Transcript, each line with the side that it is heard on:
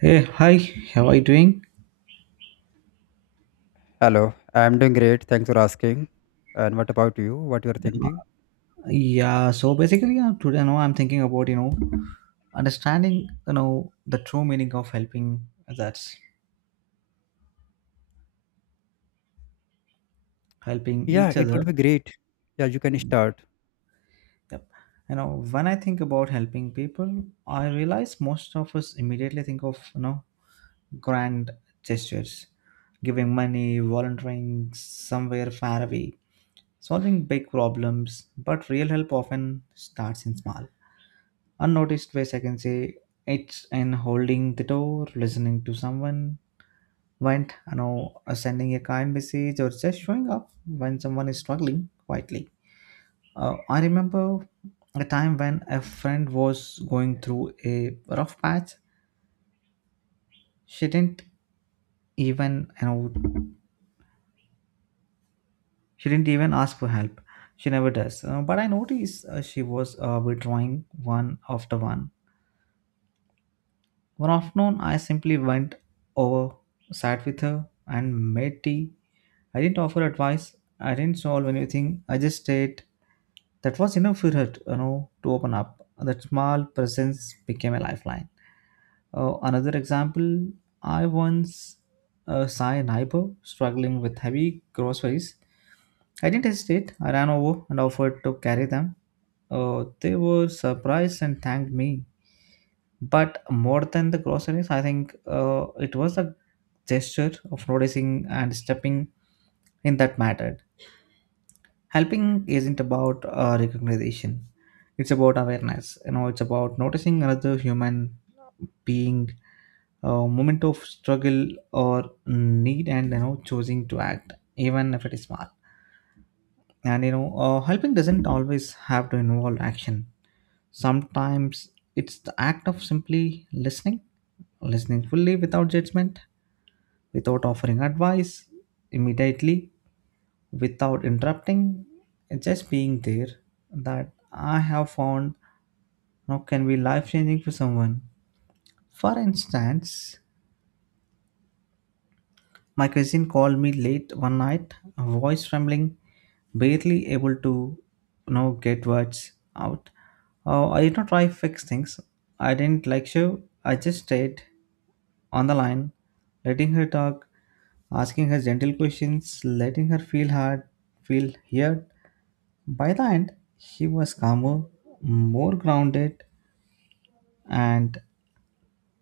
right: Hey, hi, how are you doing?
left: Hello, I'm doing great. Thanks for asking. And what about you? What you're thinking?
right: Yeah, so basically, yeah, today, I'm thinking about, understanding, the true meaning of helping that's helping
left: Yeah,
right: each
left: it would
right: other.
left: be great. Yeah, you can start.
right: Yep. You know, when I think about helping people, I realize most of us immediately think of, grand gestures, giving money, volunteering somewhere far away, solving big problems, but real help often starts in small unnoticed ways, I can say. It's in holding the door, listening to someone, went, sending a kind message or just showing up when someone is struggling quietly. I remember a time when a friend was going through a rough patch. She didn't even, you know, she didn't even ask for help. She never does. But I noticed she was withdrawing one after one. One afternoon, I simply went over, sat with her, and made tea. I didn't offer advice. I didn't solve anything. I just stayed. That was enough for her, you know, to open up. That small presence became a lifeline. Another example, I once saw a neighbor struggling with heavy groceries. I didn't hesitate. I ran over and offered to carry them. Oh, they were surprised and thanked me. But more than the groceries, I think it was a gesture of noticing and stepping in that mattered. Helping isn't about recognition, it's about awareness. You know, it's about noticing another human being, a moment of struggle or need, and you know, choosing to act, even if it is small. And helping doesn't always have to involve action. Sometimes it's the act of simply listening, listening fully without judgment, without offering advice immediately, without interrupting, and just being there that I have found now can be life changing for someone. For instance, my cousin called me late one night, voice trembling, barely able to, you know, get words out. I did not try to fix things. I didn't lecture. I just stayed on the line, letting her talk, asking her gentle questions, letting her feel hard, feel heard. By the end, she was calmer, more grounded, and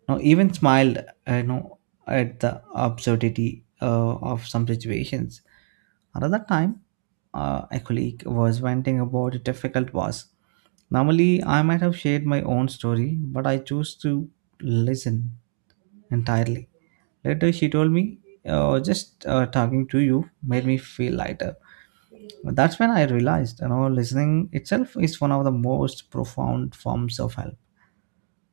right: no even smiled, you know, at the absurdity of some situations. Another time, a colleague was venting about a difficult boss. Normally I might have shared my own story, but I chose to listen entirely. Later she told me, just talking to you made me feel lighter." That's when I realized, you know, listening itself is one of the most profound forms of help.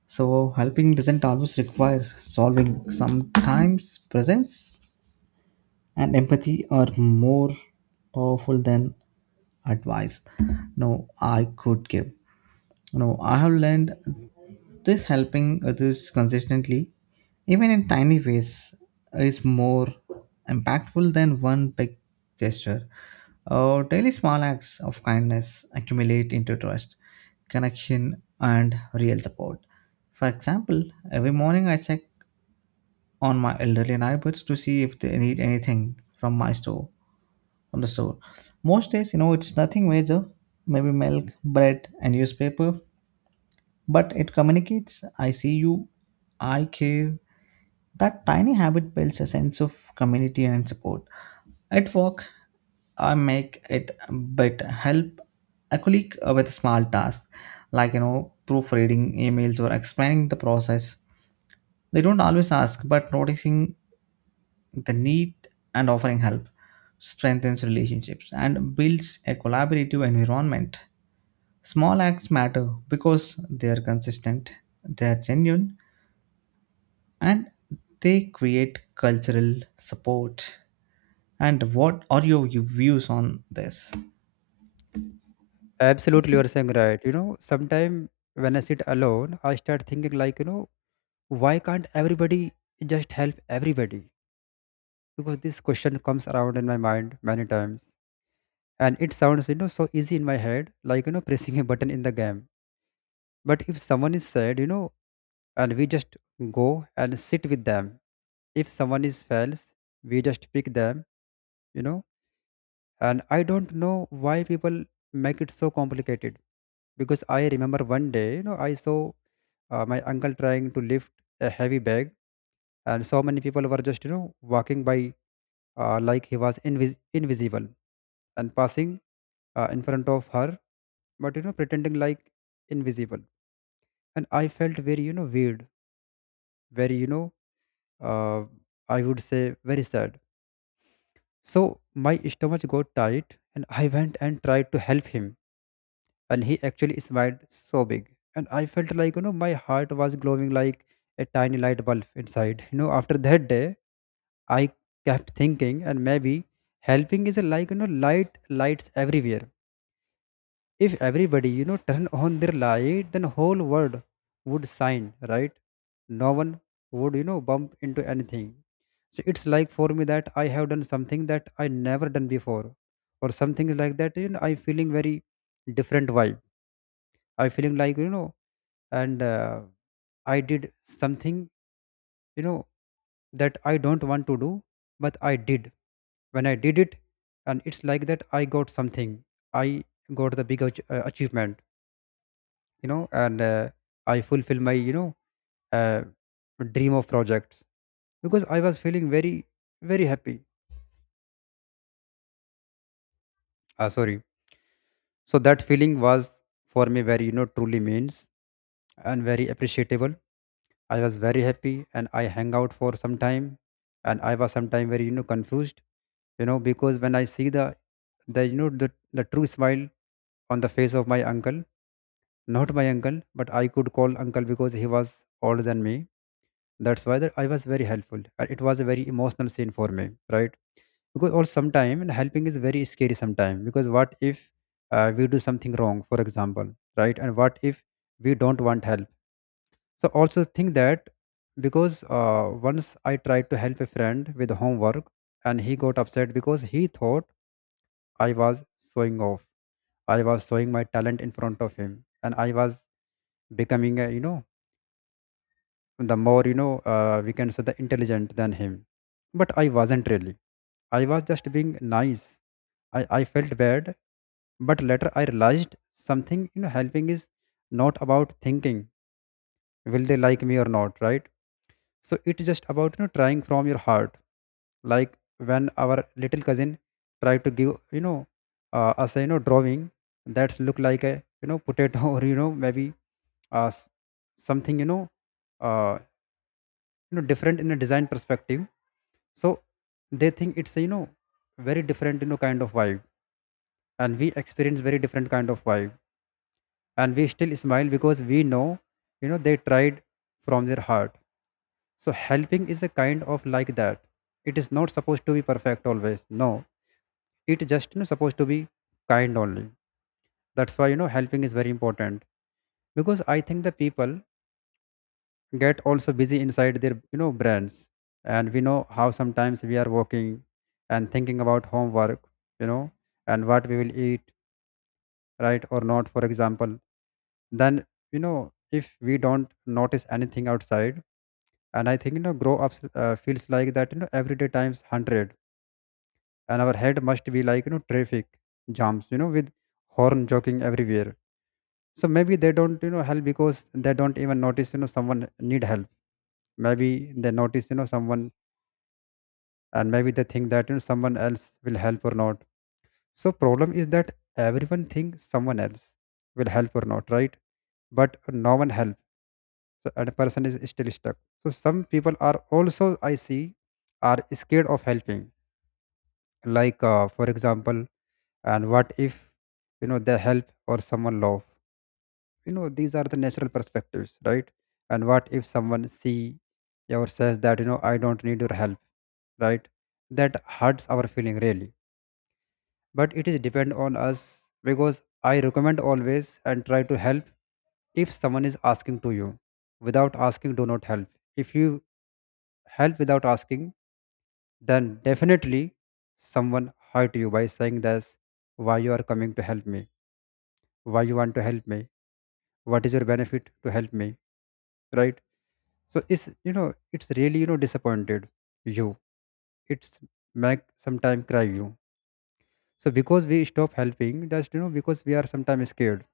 right: So helping doesn't always require solving, sometimes presence and empathy are more powerful than advice no I could give. No, I have learned this: helping others consistently, even in tiny ways, is more impactful than one big gesture. Daily small acts of kindness accumulate into trust, connection, and real support. For example, every morning I check on my elderly neighbors to see if they need anything from my store, from the store. Most days, you know, it's nothing major, maybe milk, bread, and newspaper, but it communicates I see you, I care. That tiny habit builds a sense of community and support. At work, I make it a bit help a colleague with a small task, like you know, proofreading emails or explaining the process. They don't always ask, but noticing the need and offering help strengthens relationships and builds a collaborative environment. Small acts matter because they are consistent, they are genuine, and they create cultural support. And what are your views on this?
left: Absolutely, you're saying right. Sometime when I sit alone, I start thinking why can't everybody just help everybody? Because this question comes around in my mind many times. And it sounds, so easy in my head, pressing a button in the game. But if someone is sad, and we just go and sit with them. If someone is fails, we just pick them, you know and I don't know why people make it so complicated because I remember one day I saw my uncle trying to lift a heavy bag, and so many people were just walking by, like he was invisible and passing in front of her, but pretending like invisible. And I felt very, weird, very, uh, I would say very sad. So my stomach got tight and I went and tried to help him, and he actually smiled so big, and I felt like my heart was glowing like a tiny light bulb inside. After that day I kept thinking, and maybe helping is like, light, lights everywhere. If everybody turn on their light, then whole world would shine, right? No one would bump into anything. So it's like for me that I have done something that I never done before, or something like that. I feeling very different vibe. I feeling like, you know and I did something, you know that I don't want to do, but I did. When I did it, and it's like that I got something. I got the big achievement, you know and I fulfill my, uh, dream of projects, because I was feeling very very happy. Sorry. So that feeling was for me very, truly means, and very appreciable. I was very happy and I hang out for some time. And I was sometime very, confused, because when I see the true smile on the face of my uncle, not my uncle, but I could call uncle because he was older than me. That's why that I was very helpful. And it was a very emotional scene for me, right? Because or sometime and helping is very scary sometime, because what if we do something wrong, for example, right? And what if we don't want help? So also think that, because once I tried to help a friend with homework, and he got upset because he thought I was showing off. I was showing my talent in front of him, and I was becoming a, the more, we can say the intelligent than him. But I wasn't really. I was just being nice. I felt bad, but later I realized something. Helping is not about thinking will they like me or not, right? So it's just about, trying from your heart, like when our little cousin tried to give, us a, drawing that's look like a, potato or uh, s- something, uh, different in a design perspective. So they think it's a, very different, kind of vibe, and we experience very different kind of vibe, and we still smile because we know, they tried from their heart. So helping is a kind of like that. It is not supposed to be perfect always. No, it just, supposed to be kind only. That's why, helping is very important, because I think the people get also busy inside their, brains, and we know how sometimes we are working and thinking about homework, you know, and what we will eat, right or not, for example. Then if we don't notice anything outside, and I think grow ups feels like that, everyday times 100, and our head must be like, traffic jams, with horn joking everywhere. So maybe they don't, help because they don't even notice, someone need help. Maybe they notice, someone, and maybe they think that, someone else will help or not. So problem is that everyone thinks someone else will help or not, right? But no one help. So and a person is still stuck. So some people are also I see are scared of helping, like for example, and what if, they help or someone love, these are the natural perspectives, right? And what if someone see or says that, I don't need your help, right? That hurts our feeling really. But it is depend on us, because I recommend always and try to help if someone is asking to you. Without asking do not help. If you help without asking, then definitely someone hurt you by saying this: why you are coming to help me, why you want to help me, what is your benefit to help me, right? So it's, it's really, disappointed you. It's make sometime cry you. So because we stop helping just, because we are sometimes scared,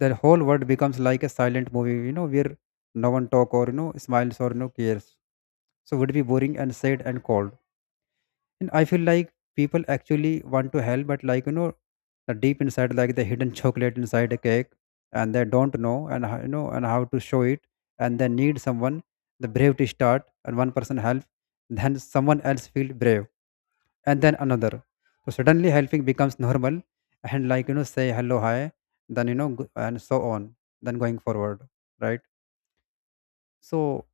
left: the whole world becomes like a silent movie, where no one talk or, smiles or no cares. So would be boring and sad and cold. And I feel like people actually want to help, but like, the deep inside, like the hidden chocolate inside a cake, and they don't know and and how to show it, and they need someone the brave to start, and one person help, then someone else feel brave, and then another. So suddenly helping becomes normal, and like, say hello, hi, then and so on, then going forward, right? So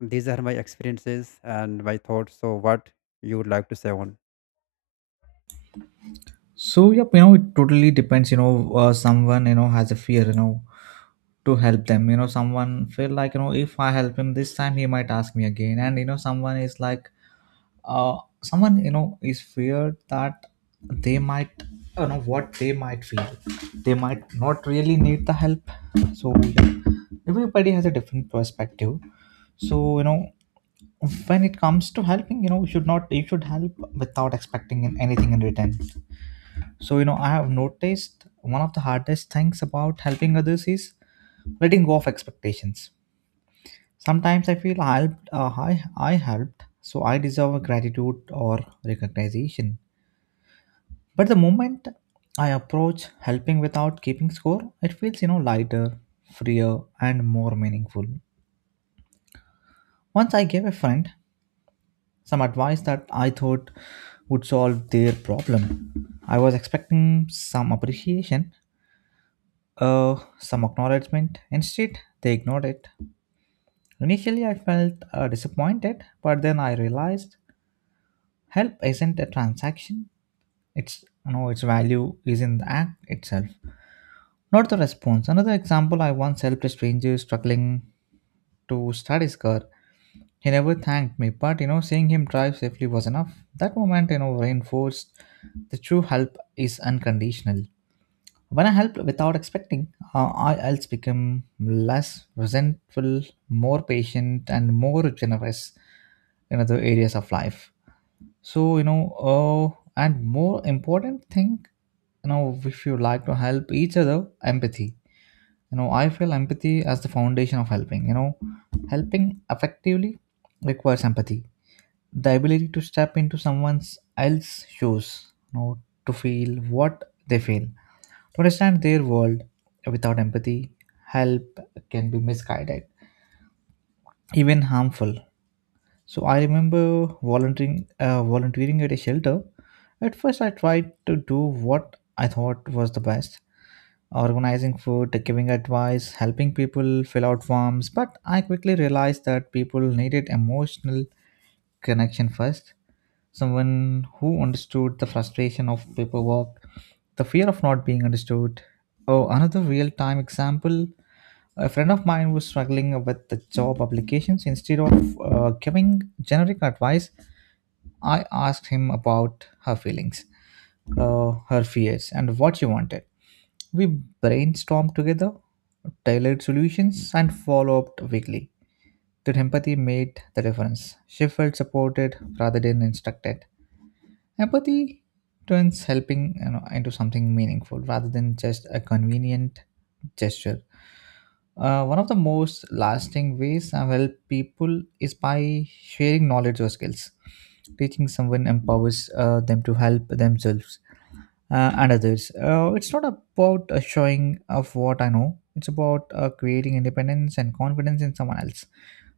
left: these are my experiences and my thoughts. So what you would like to say on?
right: So yep, you know, it totally depends. You know, someone you know has a fear. You know, to help them. You know, someone feel like, you know, if I help him this time, he might ask me again. And you know, someone is like, uh, someone you know is feared that they might, you know, what they might feel, they might not really need the help. So yeah, everybody has a different perspective. So you know, when it comes to helping, you know, you should help without expecting anything in return. So you know, I have noticed one of the hardest things about helping others is letting go of expectations. Sometimes I feel I helped, I helped, so I deserve gratitude or recognition. But the moment I approach helping without keeping score, it feels, you know, lighter, freer, and more meaningful. Once I gave a friend some advice that I thought would solve their problem. I was expecting some appreciation, some acknowledgement. Instead, they ignored it. Initially, I felt disappointed, but then I realized help isn't a transaction. It's, you know, its value is in the act itself, not the response. Another example: I once helped a stranger struggling to start his car. He never thanked me, but you know, seeing him drive safely was enough. That moment, you know, reinforced the true help is unconditional. When I help without expecting, I else become less resentful, more patient, and more generous in other areas of life. So you know, and more important thing, you know, if you like to help each other, empathy, you know, I feel empathy as the foundation of helping, you know, helping effectively requires empathy, the ability to step into someone's else shoes, you know, to feel what they feel, to understand their world. Without empathy, help can be misguided, even harmful. So I remember volunteering at a shelter. At first, I tried to do what I thought was the best: organizing food, giving advice, helping people fill out forms. But I quickly realized that people needed emotional connection first, someone who understood the frustration of paperwork, the fear of not being understood. Oh, another real time example: a friend of mine was struggling with the job applications. Instead of giving generic advice, I asked him about her feelings, her fears, and what she wanted. We brainstormed together, tailored solutions, and followed up weekly. That empathy made the difference. She felt supported rather than instructed. Empathy turns helping, you know, into something meaningful rather than just a convenient gesture. One of the most lasting ways I've helped people is by sharing knowledge or skills. Teaching someone empowers them to help themselves and others. It's not about a showing of what I know. It's about creating independence and confidence in someone else.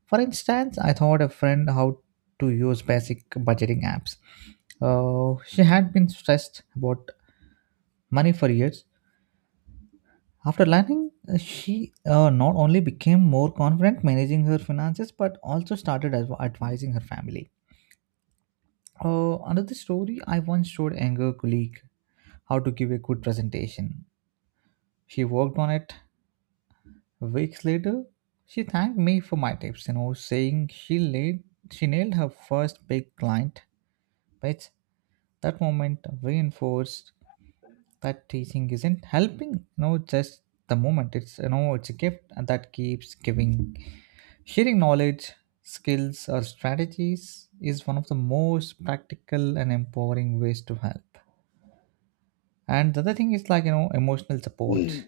right: For instance, I taught a friend how to use basic budgeting apps. She had been stressed about money for years. After learning, she not only became more confident managing her finances but also started advising her family. Another story: I once showed a younger colleague how to give a good presentation. She worked on it. Weeks later, she thanked me for my tips, you know, saying she nailed her first big client. But that moment reinforced that teaching isn't helping, you know, just the moment. It's, you know, it's a gift that keeps giving. Sharing knowledge, skills or strategies is one of the most practical and empowering ways to help. And the other thing is like, you know, emotional support.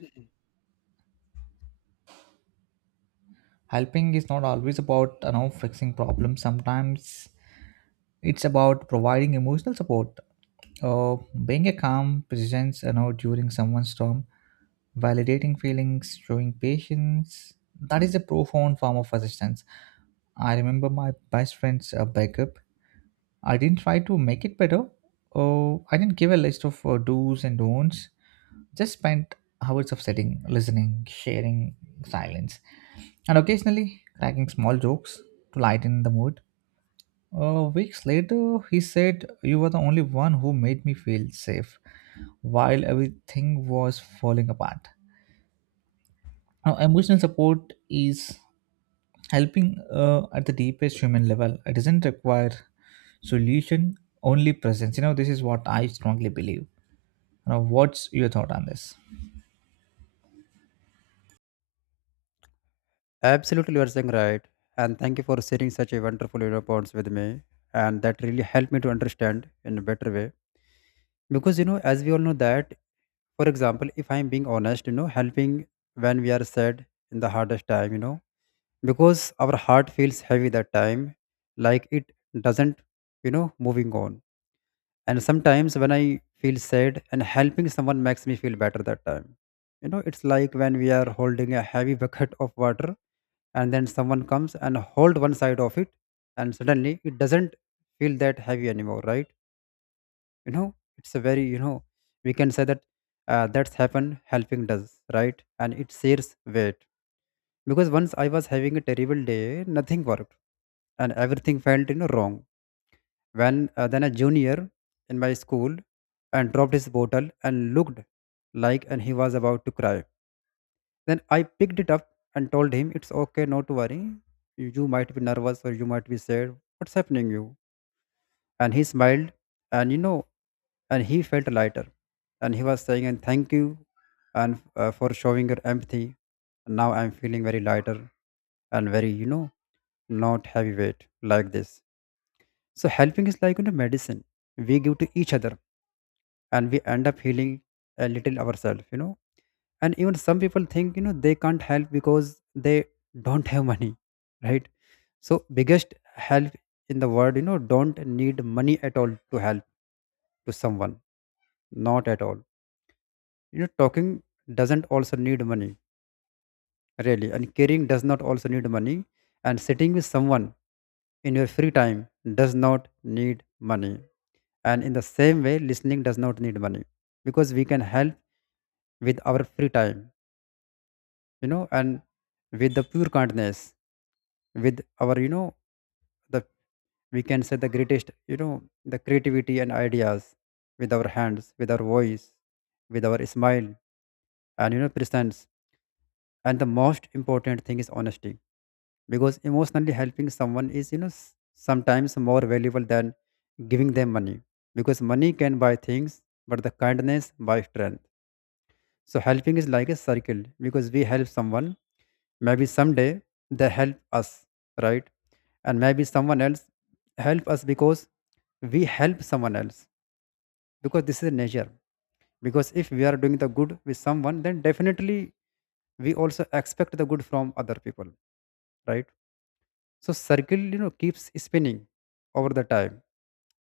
right: Helping is not always about, you know, fixing problems. Sometimes it's about providing emotional support, uh, being a calm presence, you know, during someone's storm, validating feelings, showing patience. That is a profound form of assistance. I remember my best friend's backup. I didn't try to make it better. Oh, I didn't give a list of do's and don'ts. Just spent hours of sitting, listening, sharing silence, and occasionally cracking small jokes to lighten the mood. Weeks later, he said, "You were the only one who made me feel safe while everything was falling apart." Now, emotional support is helping at the deepest human level. It doesn't require solution, only presence. You know, this is what I strongly believe. Now, what's your thought on this?
left: Absolutely, you are saying right. And thank you for sharing such a wonderful, points with me. And that really helped me to understand in a better way. Because, as we all know that, for example, if I'm being honest, helping when we are sad in the hardest time, because our heart feels heavy that time, like it doesn't, moving on. And sometimes when I feel sad and helping someone makes me feel better that time, it's like when we are holding a heavy bucket of water, and then someone comes and hold one side of it, and suddenly it doesn't feel that heavy anymore, right? It's a very, we can say that, that's happened helping does, right? And it shares weight, because once I was having a terrible day, nothing worked and everything felt, wrong, when then a junior in my school and dropped his bottle and looked like and he was about to cry. Then I picked it up and told him it's okay, not to worry. You might be nervous or you might be sad, what's happening you? And he smiled, and he felt lighter, and he was saying and thank you, and for showing your empathy, now I'm feeling very lighter and very, not heavyweight like this. So helping is like, medicine we give to each other, and we end up healing a little ourselves, and even some people think they can't help because they don't have money right? So biggest help in the world, don't need money at all to help to someone, not at all. Talking doesn't also need money really, and caring does not also need money, and sitting with someone in your free time does not need money, and in the same way listening does not need money, because we can help with our free time, and with the pure kindness, with our, the, we can say the greatest, the creativity and ideas, with our hands, with our voice, with our smile, and, presence. And the most important thing is honesty, because emotionally helping someone is, sometimes more valuable than giving them money, because money can buy things, but the kindness buys strength. So helping is like a circle, because we help someone, maybe someday they help us, right? And maybe someone else help us because we help someone else, because this is nature, because if we are Doing the good with someone, then definitely we also expect the good from other people, right? So circle, keeps spinning over the time.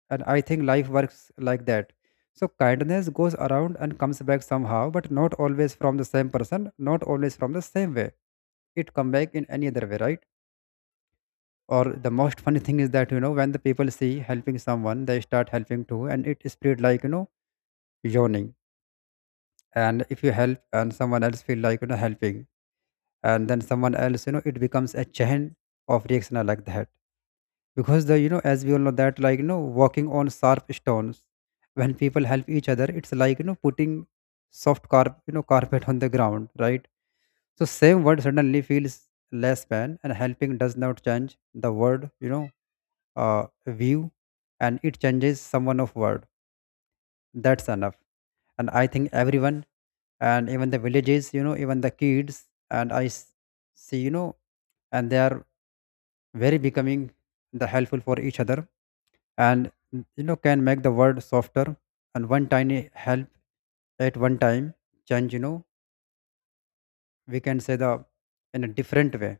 left: And I think life works like that. So kindness goes around and comes back somehow, but not always from the same person, not always from the same way. It come back in any other way, right? Or the most funny thing is that, when the people see helping someone, they start helping too, and it spread like, yawning. And if you help and someone else feel like, helping, and then someone else, it becomes a chain of reaction like that. Because the, as we all know that, like, walking on sharp stones, when people help each other, it's like, putting soft carp carpet on the ground, right? So same word suddenly feels less pain, and helping does not change the word, view, and it changes someone of world. That's enough. And I think everyone, and even the villages, even the kids, and see, and they are very becoming the helpful for each other. And can make the world softer. And one tiny help at one time change, we can say the, in a different way,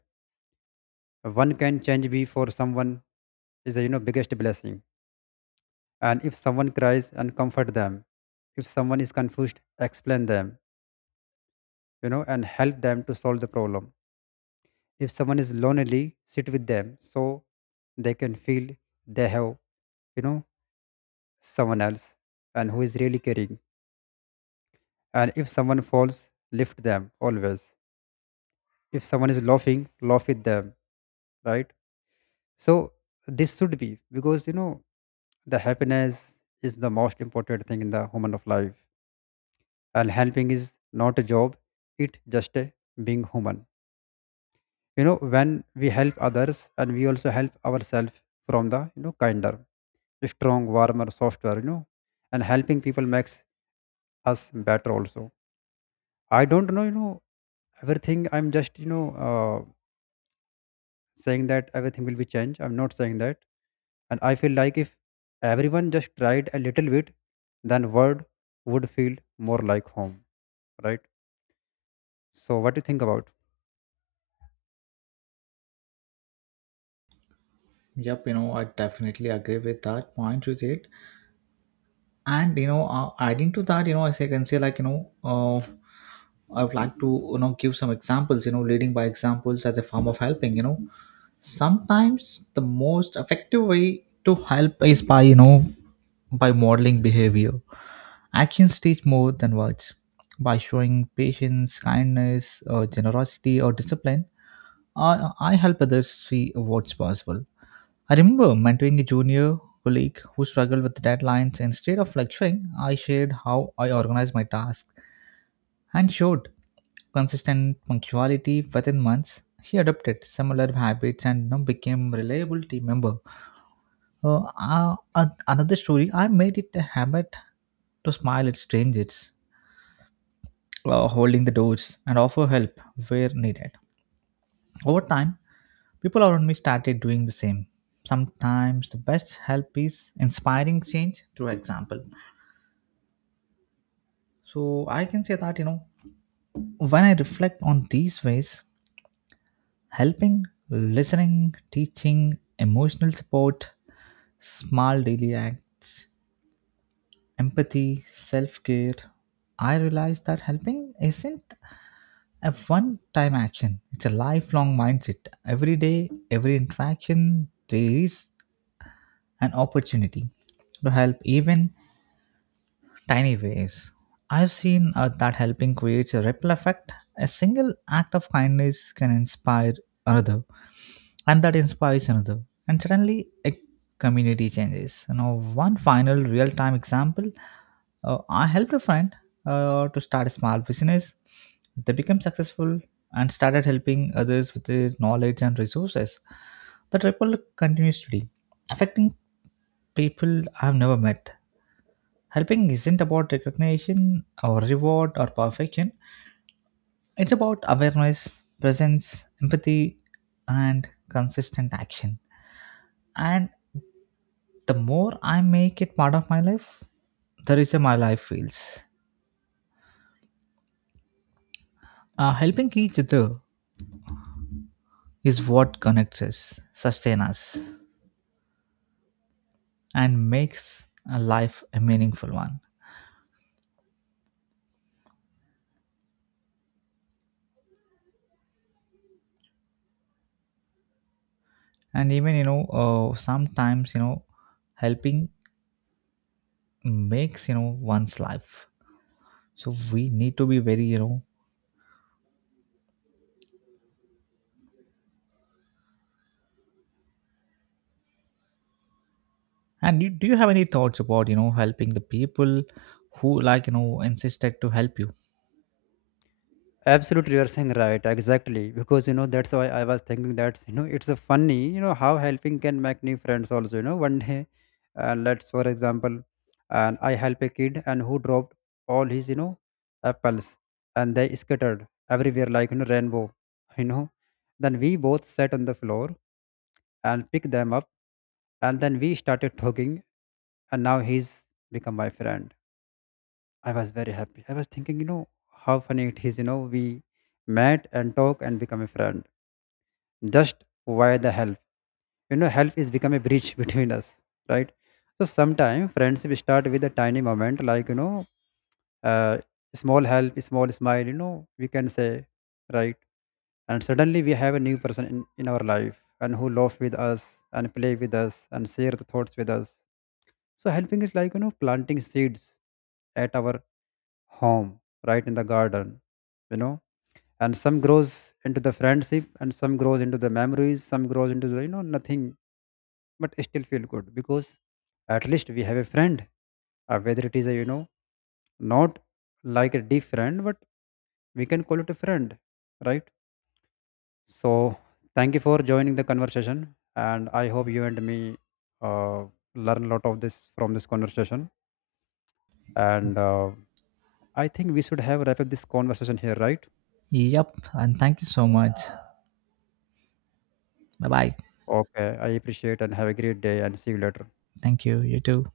left: one can change be for someone is a, biggest blessing. And if someone cries and comfort them, if someone is confused, explain them, and help them to solve the problem. If someone is lonely, sit with them, so they can feel they have, you know someone else, and who is really caring. And if someone falls, lift them always. If someone is laughing, laugh with them, right? So this should be, because the happiness is the most important thing in the human of life. And helping is not a job, it just a being human. When we help others, and we also help ourselves from the, kinder, strong, warmer, softer, and helping people makes us better also. I don't know, everything, I'm just, uh, saying that everything will be changed. I'm not saying that. And I feel like if everyone just tried a little bit, then world would feel more like home, right? So what do you think about
right: Yep, you know, I definitely agree with that point you did. And you know, adding to that, you know, as I can say, like you know, I would like to, you know, give some examples, you know, leading by examples as a form of helping, you know, sometimes the most effective way to help is by, you know, by modeling behavior. Actions teach more than words. By showing patience, kindness, generosity or discipline, I help others see what's possible. I remember mentoring a junior colleague who struggled with deadlines. Instead of lecturing, I shared how I organized my tasks and showed consistent punctuality. Within months, he adopted similar habits and, you know, became a reliable team member. Another story: I made it a habit to smile at strangers, holding the doors, and offer help where needed. Over time, people around me started doing the same. Sometimes the best help is inspiring change through example. So I can say that, you know, when I reflect on these ways, helping, listening, teaching, emotional support, small daily acts, empathy, self care, I realize that helping isn't a one time action, it's a lifelong mindset. Every day, every interaction, there is an opportunity to help even tiny ways. I've seen that helping creates a ripple effect. A single act of kindness can inspire another, and that inspires another, and suddenly a community changes. You know, one final real-time example: I helped a friend to start a small business. They became successful and started helping others with their knowledge and resources. The ripple continues today, affecting people I've never met. Helping isn't about recognition or reward or perfection, it's about awareness, presence, empathy, and consistent action. And the more I make it part of my life, the richer my life feels. Helping each other is what connects us, sustains us, and makes a life a meaningful one. And even, sometimes, you know, helping makes, you know, one's life. So we need to be very, you know. And you, do you have any thoughts about, you know, helping the people who like, you know, insisted to help you?
left: Absolutely, you are saying right. Exactly. Because, that's why I was thinking that, it's a funny, how helping can make new friends also. You know, one day, let's, for example, and I help a kid and who dropped all his, apples, and they scattered everywhere like, rainbow, you know. Then we both sat on the floor and picked them up, and then we started talking, and now he's become my friend. I was very happy. I was thinking, how funny it is, we met and talk and become a friend. Just via the help. Help is become a bridge between us, right? So sometimes friendship start with a tiny moment, like, uh, small help, small smile, we can say, right? And suddenly we have a new person in our life, and who laugh with us and play with us and share the thoughts with us. So helping is like, planting seeds at our home, right, in the garden, you know and some grows into the friendship, and some grows into the memories, some grows into the, nothing, but still feel good because at least we have a friend, whether it is a, not like a deep friend, but we can call it a friend, right? So thank you for joining the conversation, and I hope you and me, uh, learn a lot of this from this conversation. And I think we should have wrap up this conversation here, right?
right: Yep. And thank you so much. Bye bye.
left: Okay, I appreciate and have a great day and see you later.
right: Thank you. You too.